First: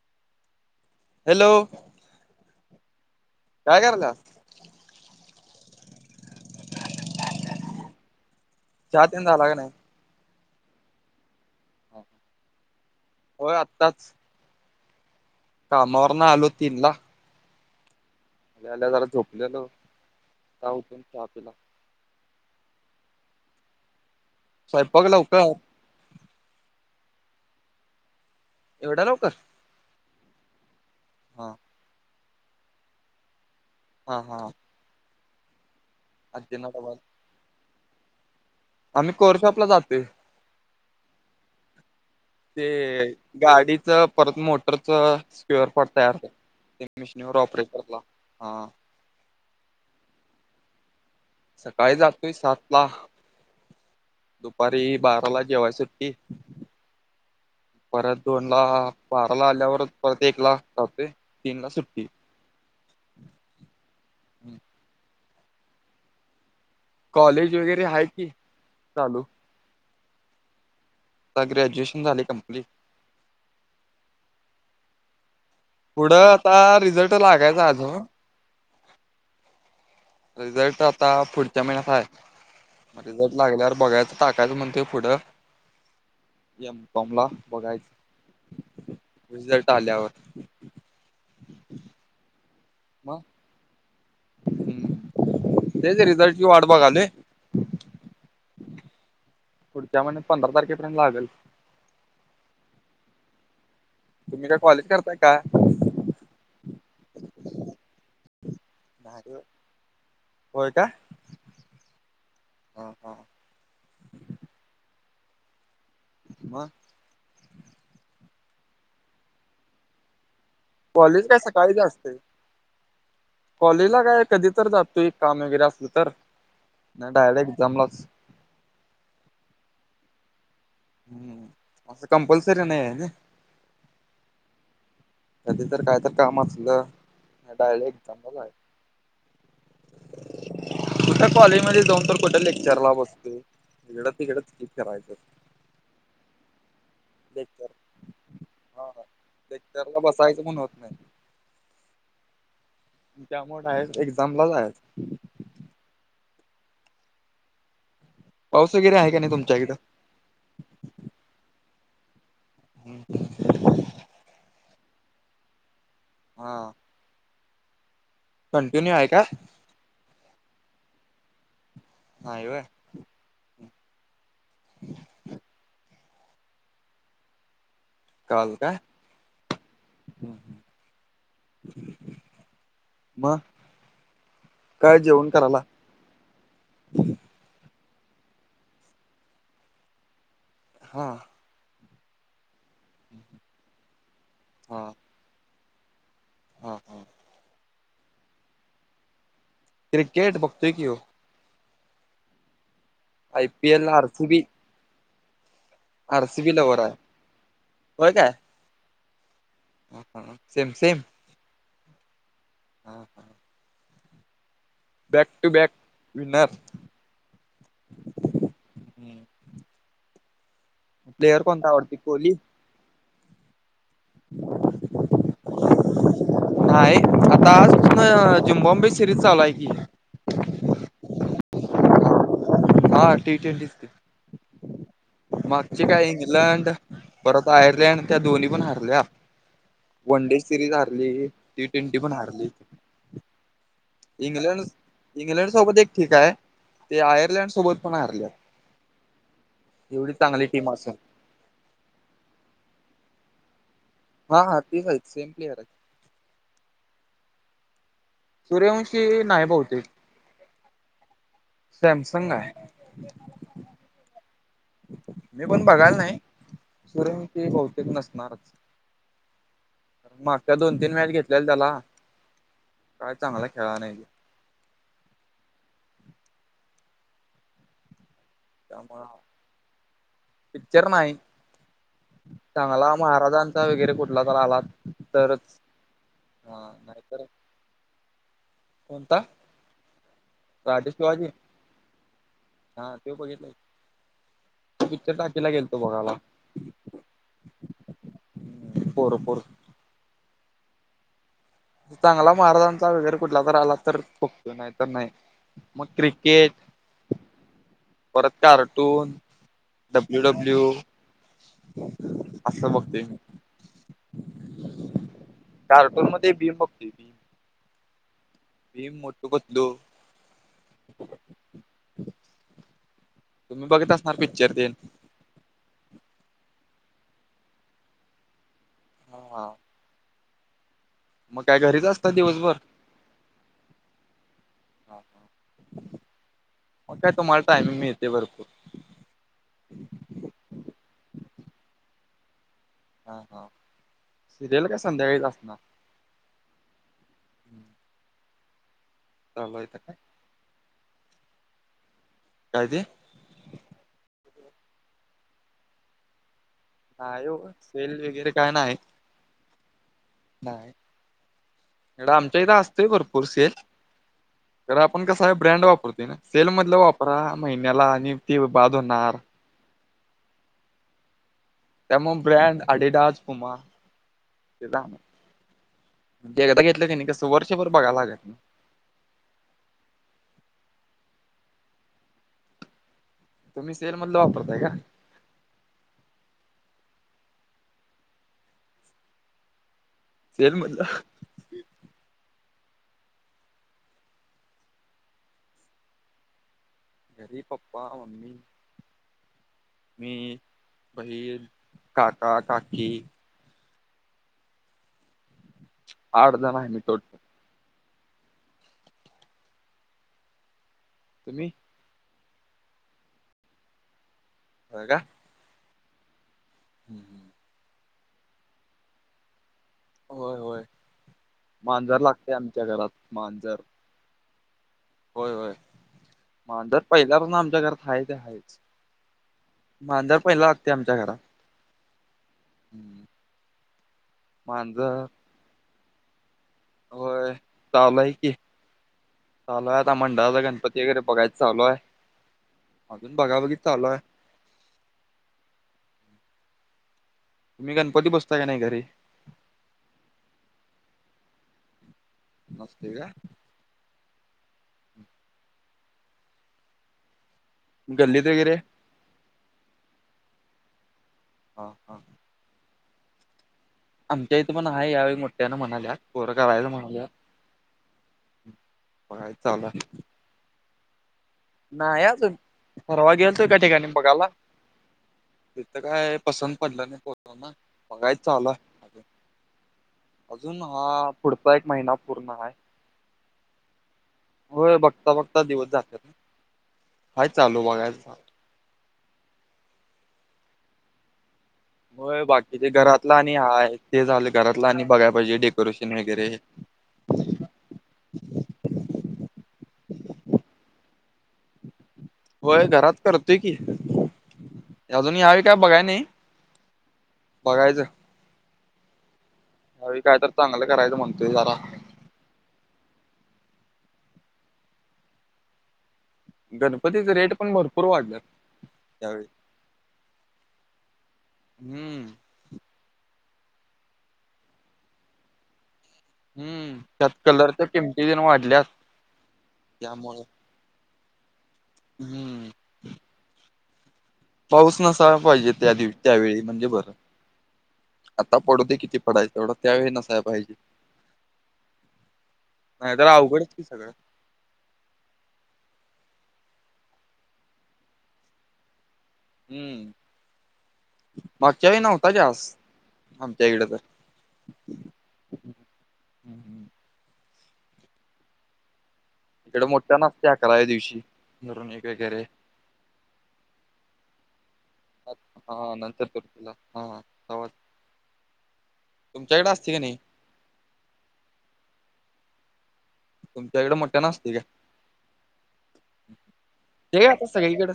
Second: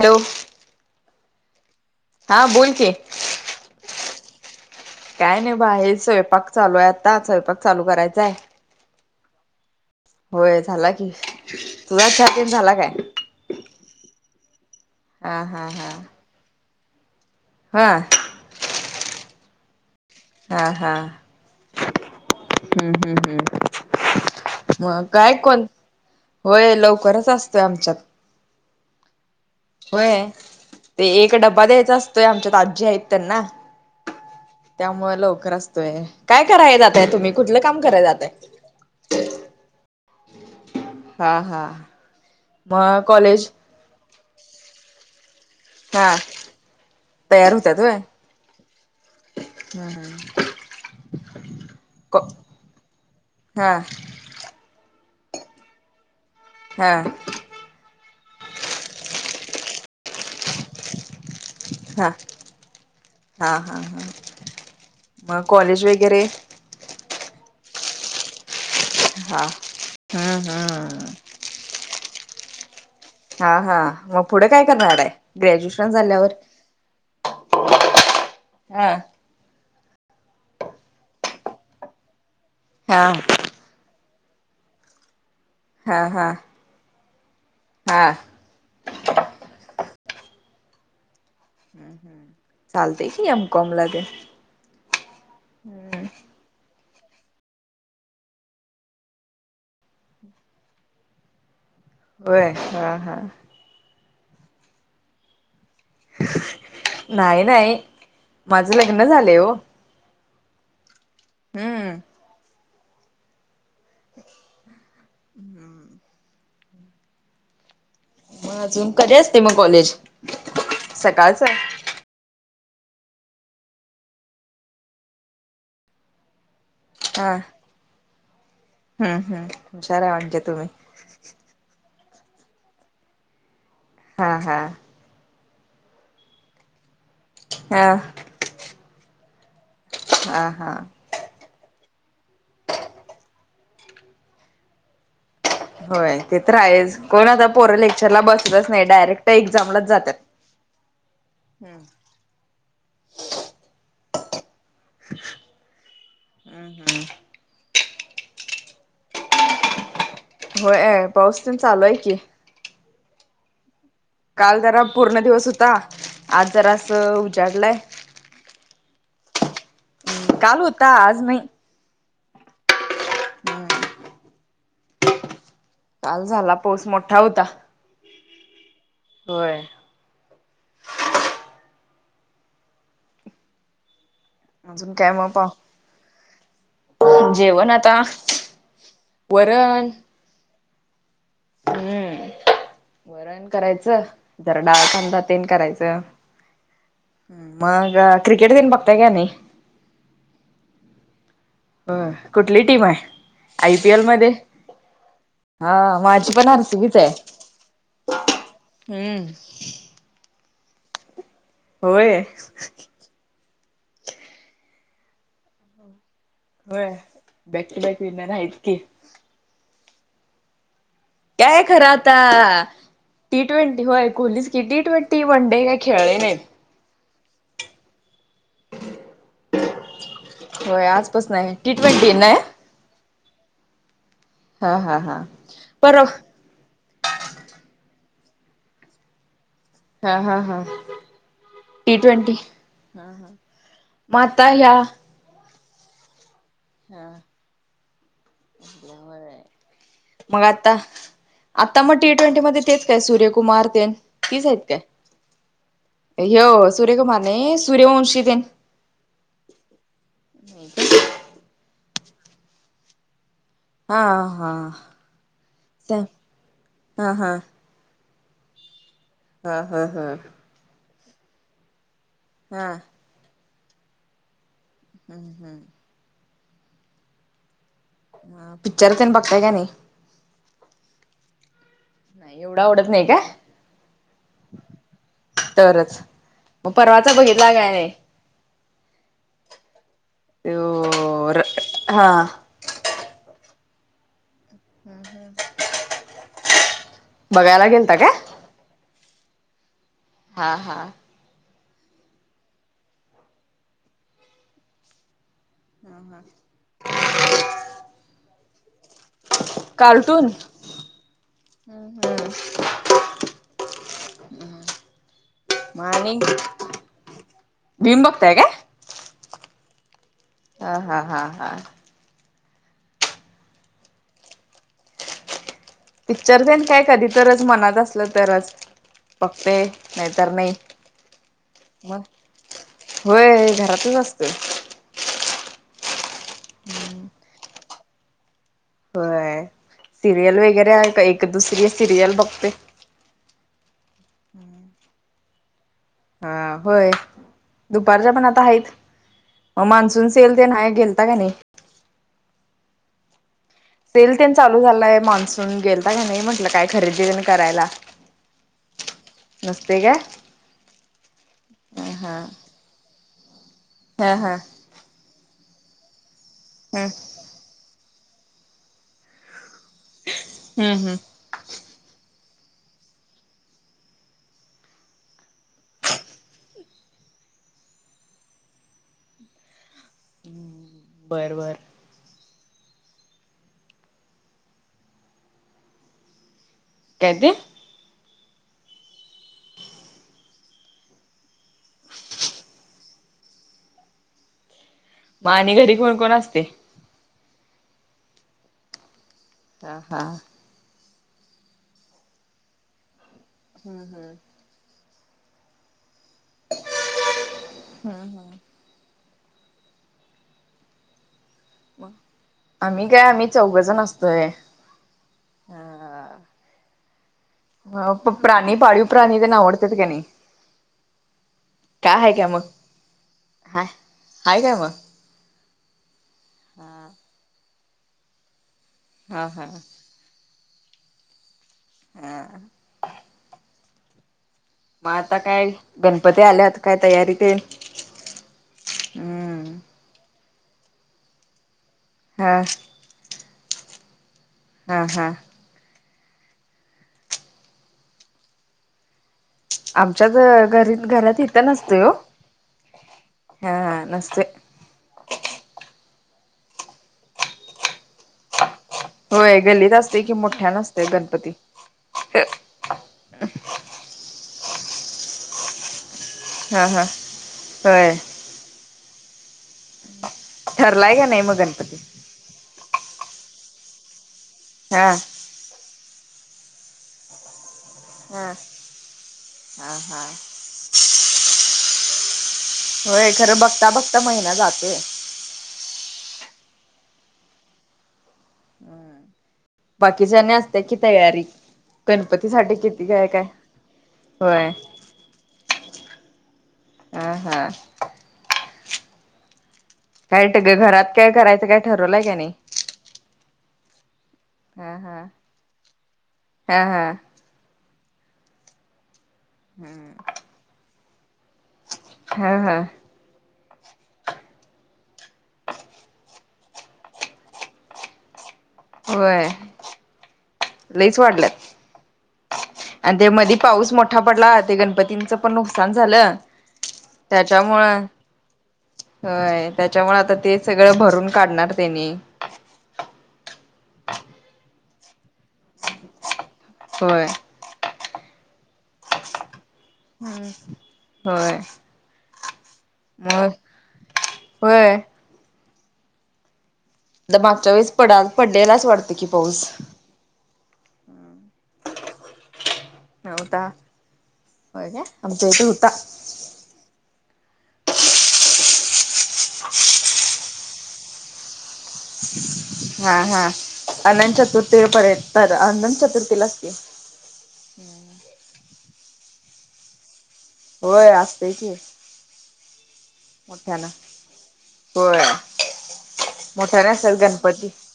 Hello. Hello. हा बोल की. काय कराल्यास? काय नाय बाहेर स्वयंपाक चालू आय आता स्वयंपाक चालू करायचाय. चहा तेन झाला का नाय? होय झाला की. तुझा चहा पिऊन झाला काय? होय आत्ताच हा हा हा कामावरन आलो तीन ला. हा. आल्या आल्या जरा झोपलेलो. हां आता हा उठून चहा पिला हम्म हम्म हम्म. स्वयंपाक मग काय लवकर कोण, होय लवकरच असतोय आमच्यात. एवढ्या लवकर? व्हय ते एक हा डब्बा द्यायचा असतोय आमच्यात आजी हायत त्यांना. हां हा. त्यामुळं लवकर असतोय. काय आज्जींना कराय डबा जाताय तुम्ही कुठलं काम कराय जाताय? आम्ही कोरशॉपला जातोय हा हा मग ते कॉलेज गाडीत च परत मोटरच स्क्युअर पार्ट हा तयार [inaudible] झा ते मिशनीवर ऑपरेट करला हां. हम्म हम. सकाळी जातोय सात ला हा दुपारी बारा ला जेवाय सुट्टी हां परत दोन ला बाराला आल्यावर परत एक ला जातोय ला सुट्टी हा, हां हा हा मग कॉलेज वगैरे? कॉलेज वगैरे आहे की चालू हा हम्म हम्म ग्रॅ्युएशन झालेय कंप्लीट हा हा मग पुढे काय करणार आहे? ग्रॅज्युएशन पुढं झाल्यावर आता रिझल्ट लागायचा अजून हा रिझल्ट आता पुढच्या महिन्यात आहे हा. रिझल्ट लागल्यावर बघायच टाकायचं म्हणतेय पुढं हा हा यामकॉमला हा बघायचं रिझल्ट आल्यावर चालतय की एम कॉम ला घे हम् तेच रिझल्टचीि वाट बघायलोय पुढच्या महिन्यात पंधरा तारखेपर्यंत लागल. वय, हा हा. तुम्ही काय कॉलेज करताय का? नाही नाही माझं लग्न झाले ओ. होय का? हम्म हा हा हम्म मग मग अजून कधी असते मग कॉलेज? कॉलेज काय सकाळचं सकाळीच असते. कॉलेजला काय कधी तर जातोय एक काम वगैरे असलं तर नाही हा. डायरेक्ट एक्झामलाच हम्म हम् हुशार आहे म्हणजे तुम्ही. हम्म असं कंपल्सरी नाही आहे हा हा कधी तर काय तर काम असलं हा डायरेक्ट एझमबला जायचं. हा हा कुठ्या कॉलेज मध्ये जाऊन तर कुठ्या लेक्चरला बसतो हीकडं तिकडं तर फिरायचं होय ते तर आहेस कोण आता लेक्चर पोर लेक्चरला बसतच नाही हा डायरेक्ट एक्झामलाच लेक्चरला जातात बसायचं पण होत नाही त्यामुळे डायरेक्ट एक्झामलाच जायचं पाऊस वगैरे आहे का नाही तुमच्या कडं होय पाऊस तेन चालू आहे की हम् काल जरा पूर्ण दिवस होता आज हा जरा असं उजाडलाय कंटिन्यू आहे का? काल होता आज नाही नाही होय. हम्म. ह. काल झाला पाऊस मोठा होता. काल का? होय ह. अजून काय मग, पा? जेवण आता वरण. हा. हम्म, वरण करायचं, झरडाखधातन करायचं. हां. मग क्रिकेट तर बघताय का नाही? क्रिकेट बघतोय की हो? हो, कुठली टीम आहे? I P L, R C B. हा, आर माझी सी पण बी लवर आरसीबीच आहे, हम्म. हा, सेम सेम. होय. हां हा. Back to back winner. होय, बॅक टू बॅक विनर आहेचं की. प्लेयर काय कोणता खरां आवडते आता. कोहली टी ट्वेंटी होय, कोहलीच की, टी ट्वेंटी, वन डे काय खेळले नाही? नाही, आता आजपासून झिम्बाब्वे सिरीज चालूय की. होय, आजपासून टी ट्वेंटी ना. हा, टी ट्वेंटी हा हा हा मागचे परवा काय, इंग्लंड? परत आयर्लंड, त्या दोन्ही पण हारल्या. हा वन हा डे हा सिरीज हारली, टी ट्वेंटी पण हारली. माता या इंग्लंडसोबत एक ठीक आहे, ते आयर्लंडसोबत पण हरले आहेत. एवढी मग चांगली टीम आता असून. आता मग टी ट्वेंटीमध्ये तेच काय, सूर्यकुमार ते? हा हा तेच आहेत सेम प्लेअर आहेत. व, सूर्यकुमार नाही, सूर्यवंशी टेन. सूर्यवंशी नाही बहुतेक, सॅमसंग आहे. हा हा. मी पण बघायला हा नाही, हा सुरंग क बहुतेक नसणारच. हा हा हा. त्या दोन-तीन मॅच घेतलेला त्याला. हा. काय चांगला खेळा नाहीे. हम् हम्. पिक्चर त्यामुळे तर बघताय का नाही? पिक्चर नाई. नाही एवढं आवडत चांगला नाही काय महाराजांचा वगैरे कुठला तर आला तरच. तरच. मग हा परवाचा नाहीतर बघितला काय नाही. कोणता. राजेश शिवाजी, तो हा हा ते बघितलं. पिक्चर टाकीला गेलतो बघायला. बघायला गेलता काय. पोर-पोर हा-हा चांगला महाराजांचा वगैरे कुठला तर आला तर, बघतोय, नाही तर नाही. मग क्रिकेट. परत कार्टून, कार्टून डब्ल्यू-डब्ल्यू. हम्म असं बघते मी, कार्टून म आणि भीम बागताय काय. भीम, मोठू पतलू. हा-हा-हा-हा. तुम्ही बघत असणार पिक्चर तेन. पिक्चरन तेन काय, कधी तरच मनात असलं तरच हा बागतोय नाही तर नाही, मग काय घरीच म असता दिवसभर होय घरातच असतोय. हा, मग काय तुम्हाला टाइमिंग मिळते भरपूर. होय. सिरियल वगैरे आहे, एक, दुसरी सिरियल बघते. हा-हा, सिरियल काय संध्याकाळीच असणार. हा होय, दुपारच्या पण आता आहेत. चालू आहे काय मान्सून सेल ते आहे. गेलता का नाही. काय ते. सेल तेन चालू झालाय मानसून, गेलता का नाही म्हटलं काय? खरेदी तेन नाही हो, करायला? सेल वगैरे काय नसते काय? नाही-नाही. ह इकडं आमच्या इथं असतोय भरपूर सेल हा-हा तर आपण कसं आहे ब्रँड वापरतो ना, सेल मधला वापरा महिन्याला आणि ते बाध होणार. हम्म-हम्म. त्यामुळे ब्रँड आदिडास, पुमा. एकदा घेतलं कणी कसं वर्षभर बघायला लागत नाही. बरं-बरं. तुम्ही सेल मधला वापरताय का? काय ते. [inaudible] सेल मधलं. मग आणि घरी कोण-कोण असते. घरी पाप्पा, ममी. हा हा मी, बहीण, काका, काकी. हम्म-हम्म. आठ जण आहे. मी तोट. तुम्ही? आम्ही काय, आम्ही चौघ जण असतोय. हो का? हम् हम ह प्राणी पाळीव प्राणी तेन उडते. नाही होय होय का मांजर आहे का लागते मग आमच्या घरात मांजर हा. आहे काय मग. होय होय मांजर पहिल्या तर ना आमच्या घरात हा ते आहेच. हा हा मांजर पहिला हागते आमच्या घरात. हा हम्म मग आता काय गणपती आल्यात काय तयारी ते. चालय की हम्म चालू आहे आता मंडळाला गणपती वगैरे बघायच चालूय. हा. अजून बघा बघि चालू आहे. हा हा. तुम्ही गणपती बसवताय का नाही घरी.? आमच्या ज घरीत घरात इथं नसतोय ओ. नसतोय का. हा हा नसतोय. गल्ली त वगैरे होय गल्लीत असतोय की मोठ्यानं असतोय गणपती. हां हां [unintelligible] आमच्या इथं पण आहे यावेळी मोठ्यान म्हणाल्या पोरं करायला हा म्हणाल्यात. होय बघायचं चालू आहे. ठरलाय का नाही मग गणपती. नाही अजून परवा गेलतो एका ठिकाणी बघायला. हा तिथं काय पसंत पडलं नाही पोरांना. बघाय हा चालू हाय हा अजून हा पुढचा एक महिना पूर्ण हाय. होय खरं बघता बघता महिना. होय जातोय बघता बघता दिवस जात्यात हाय चालू बघायच. बाकीच्या आणि असत्या की तयारी. होय गणपतीसाठी बाकीचे किती काय घरातलं काय आणि हाय, ते झालं होय घरातलं आणि बघाय पाहिजे डेकोरेशन वगैरे. अं हं. काय टगं घरात काय करायचं काय ठरवलाय काय नाही. होय घरात करतोय की हा हा अजून यावेळी काय बघाय नाही. हा हा बघायचं ह्या वेळी काय तर चांगलं करायचं म्हणतोय जरा. हं हं गणपतीचं रेट पण भरपूर वाढल्यात.. त्यावेळी. होय लईच वाढल्यात. हम्म आणि ते मधी पाऊस मोठा पडला ते गणपतींचं पण नुकसान झालं हम्म त्यात त्याच्यामुंळ कलरच्या किमती तेन वाढल्यात होय त्याच्यामुळं आता त्यामुळं ते सगळं भरून काढणार तेनी. हम् पाऊस नसायला पाहिजे त्या दिव त्यावेळी म्हणजे बरं होय आता पडुदे किती पडायच तेवढं त्यावेळी नसाय पाहिजे होय नाही तर मग अवघडच की सगळं. होय. द मागच्या वेळेस पडाल पडडेलाच वाट त की पाऊस हम्म मागच्या वेळी नव्हता जास नव्हता आमच्या इकडं तर. होय काय आमच्या इथं हुता. तर. इकडं मोठ्यानं असतंय अकराव्या दिवशी मिरवणूक वगैरे. हा हा अनंत चतुर्थीपर्यंत तर हा अनंत नंतर करू चतुर्थीलाच तुला की. हा तवाच तुमच्याकडं असतंय का नाही? होय असतंय की. मोठ्यान तुमच्याकडे असते का होय मोठ्याने असत्यात ते आता गणपती. सगळीकडे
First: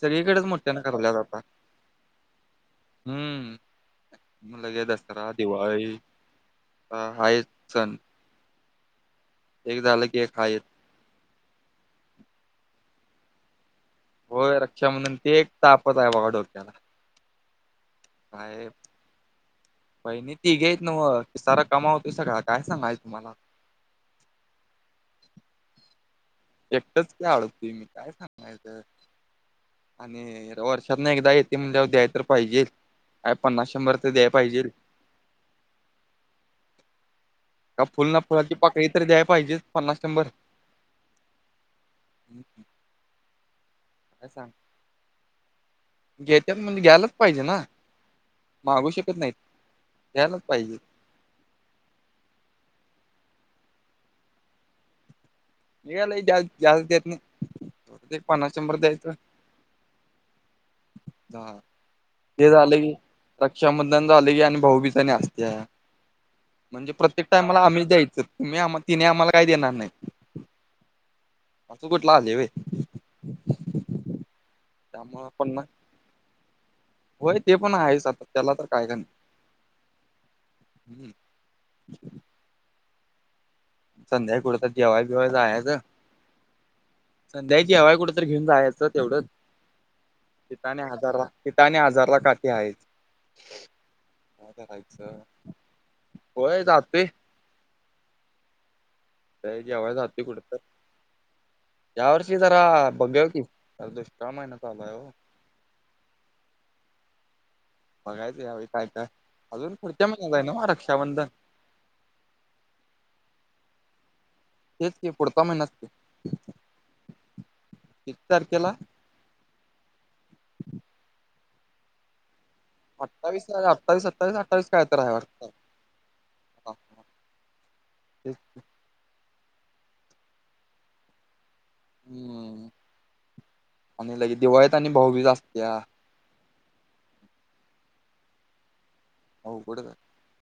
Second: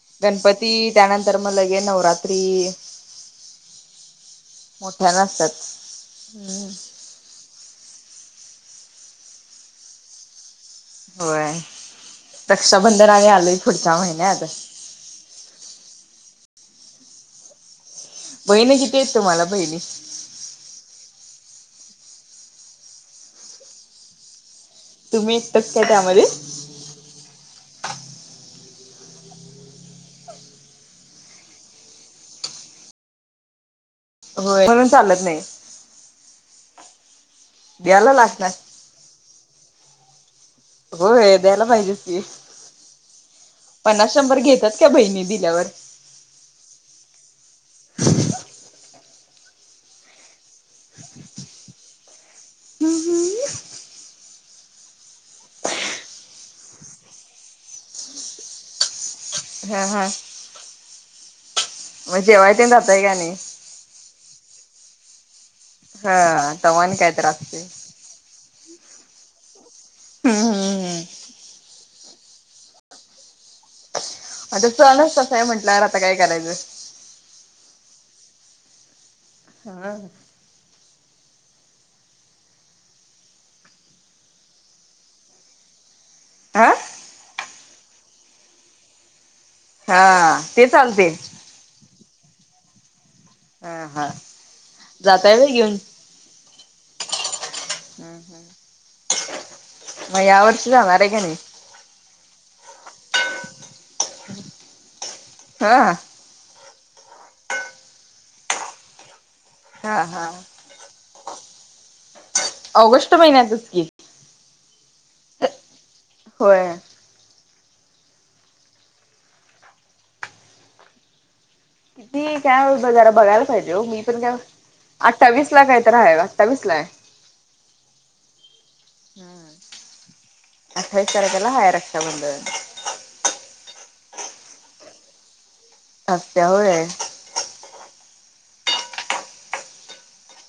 सगळीकडेच गणपती मोठ्यानं कराल्यात त्यानंतर आता म लगे नवरात्री. हम्म लगे मोठ्यानं असत्यात हम्म. हं हायत सण. एक झालं की एक हायचं. होय रक्षाबंधन आणि आलंय पुढच्या महिन्यात. क्षाबंधन ते एक तापतचं हाय बाबा डोक्याला. काय बहिणी किती येत तुम्हाला बहिणी? बहिणी तिघी हायत न्हवं खिसा रकामा होतोय सगळा काय सांगायच तुम्हाला. तुम्ही एकटचं काय त्यामध्ये? एकटंच की अडकतोय मी काय सांगायचं. आणि वर्षात न एकदा येते म्हटल्यावर द्याय तर पाहिजे काय पन्नास, शंभर तर द्याय पाहिजे होय म्हणून चालत नाही. का फुल द्यायला ना लागणार. फुलाची पाकळी तर द्याय पाहिजे पन्नास, शंभर. हो द्यायला पाहिजेच की काय पन्नास शंभर सांग घेत्यात काय बहिणी दिल्यावर. घेत्यात म्हणजे घ्यायलाच पाहिजे ना मागू शकत नाहीत घ्यायलाच पाहिजे. उम हम्म. ते काय लय जा जास्त देत नाही तेवढच एक पन्नास शंबर द्यायचं. हा हा. झालं मग ते जेवाय तेन झालं की जाताय का नाही रक्षाबंधन झाले की आणि भाऊबीज आणि असत्या. हा म्हणजे तवान काय तर प्रत्येक टायमला असतय आम्ही द्यायच तुम्ही आम तिने आम्हाला काय देणार नाही. हम् हम हम. अस कुठलं आलय होय? आता सणच त्यामुळे तसं आहे पन्नास म्हटल्यावर आता काय करायचं? होय ते पण आहेच आता त्याला तर काय करणार. हा. हम्म. संध्याकाळी कुठ तर जेवाय बीवाय जायचं. आ. संध्याकाळी जेवाय कुठं तर घेऊन जायचं तेवढंच हा तिथ ते आणि चालते हजार तिथं आणि हजारला काठीे हायचं. हा हा काय करायचं जाताय व्हय होय जातोय. हम्म जेवाय हम् म जातोय कुठं या तर वर्ष जाणार आहे की नाही? या वर्षी जरा बघूया की, दुष्काळ महिना चालू आहे ओ. हा? बघायचं यावेळी काय, काय अजून हा पुढच्या हा महिन्यात हाय नव्ह रक्षाबंधन? ऑगस्ट महिन्यातच की. तेच की, पुढचा महिनाच की. होय. किती तारखेला? ती त्याव जरा बघायला अठ्ठावीस पाहिजे ओ, मी अठ्ठावीस पण काय? सत्तावीस अठ्ठावीस काय तर आहे वाटतं अठ्ठावीस ला काही तर आहे अठ्ठावीस ला हाय. तेच की. अठ्ठावीस तारखेला हाय रक्षाबंधन. हम्म आणि लगेच दिवाळीत आणि भाऊबीज असत्या. असत्या होय? अवघडच हाय.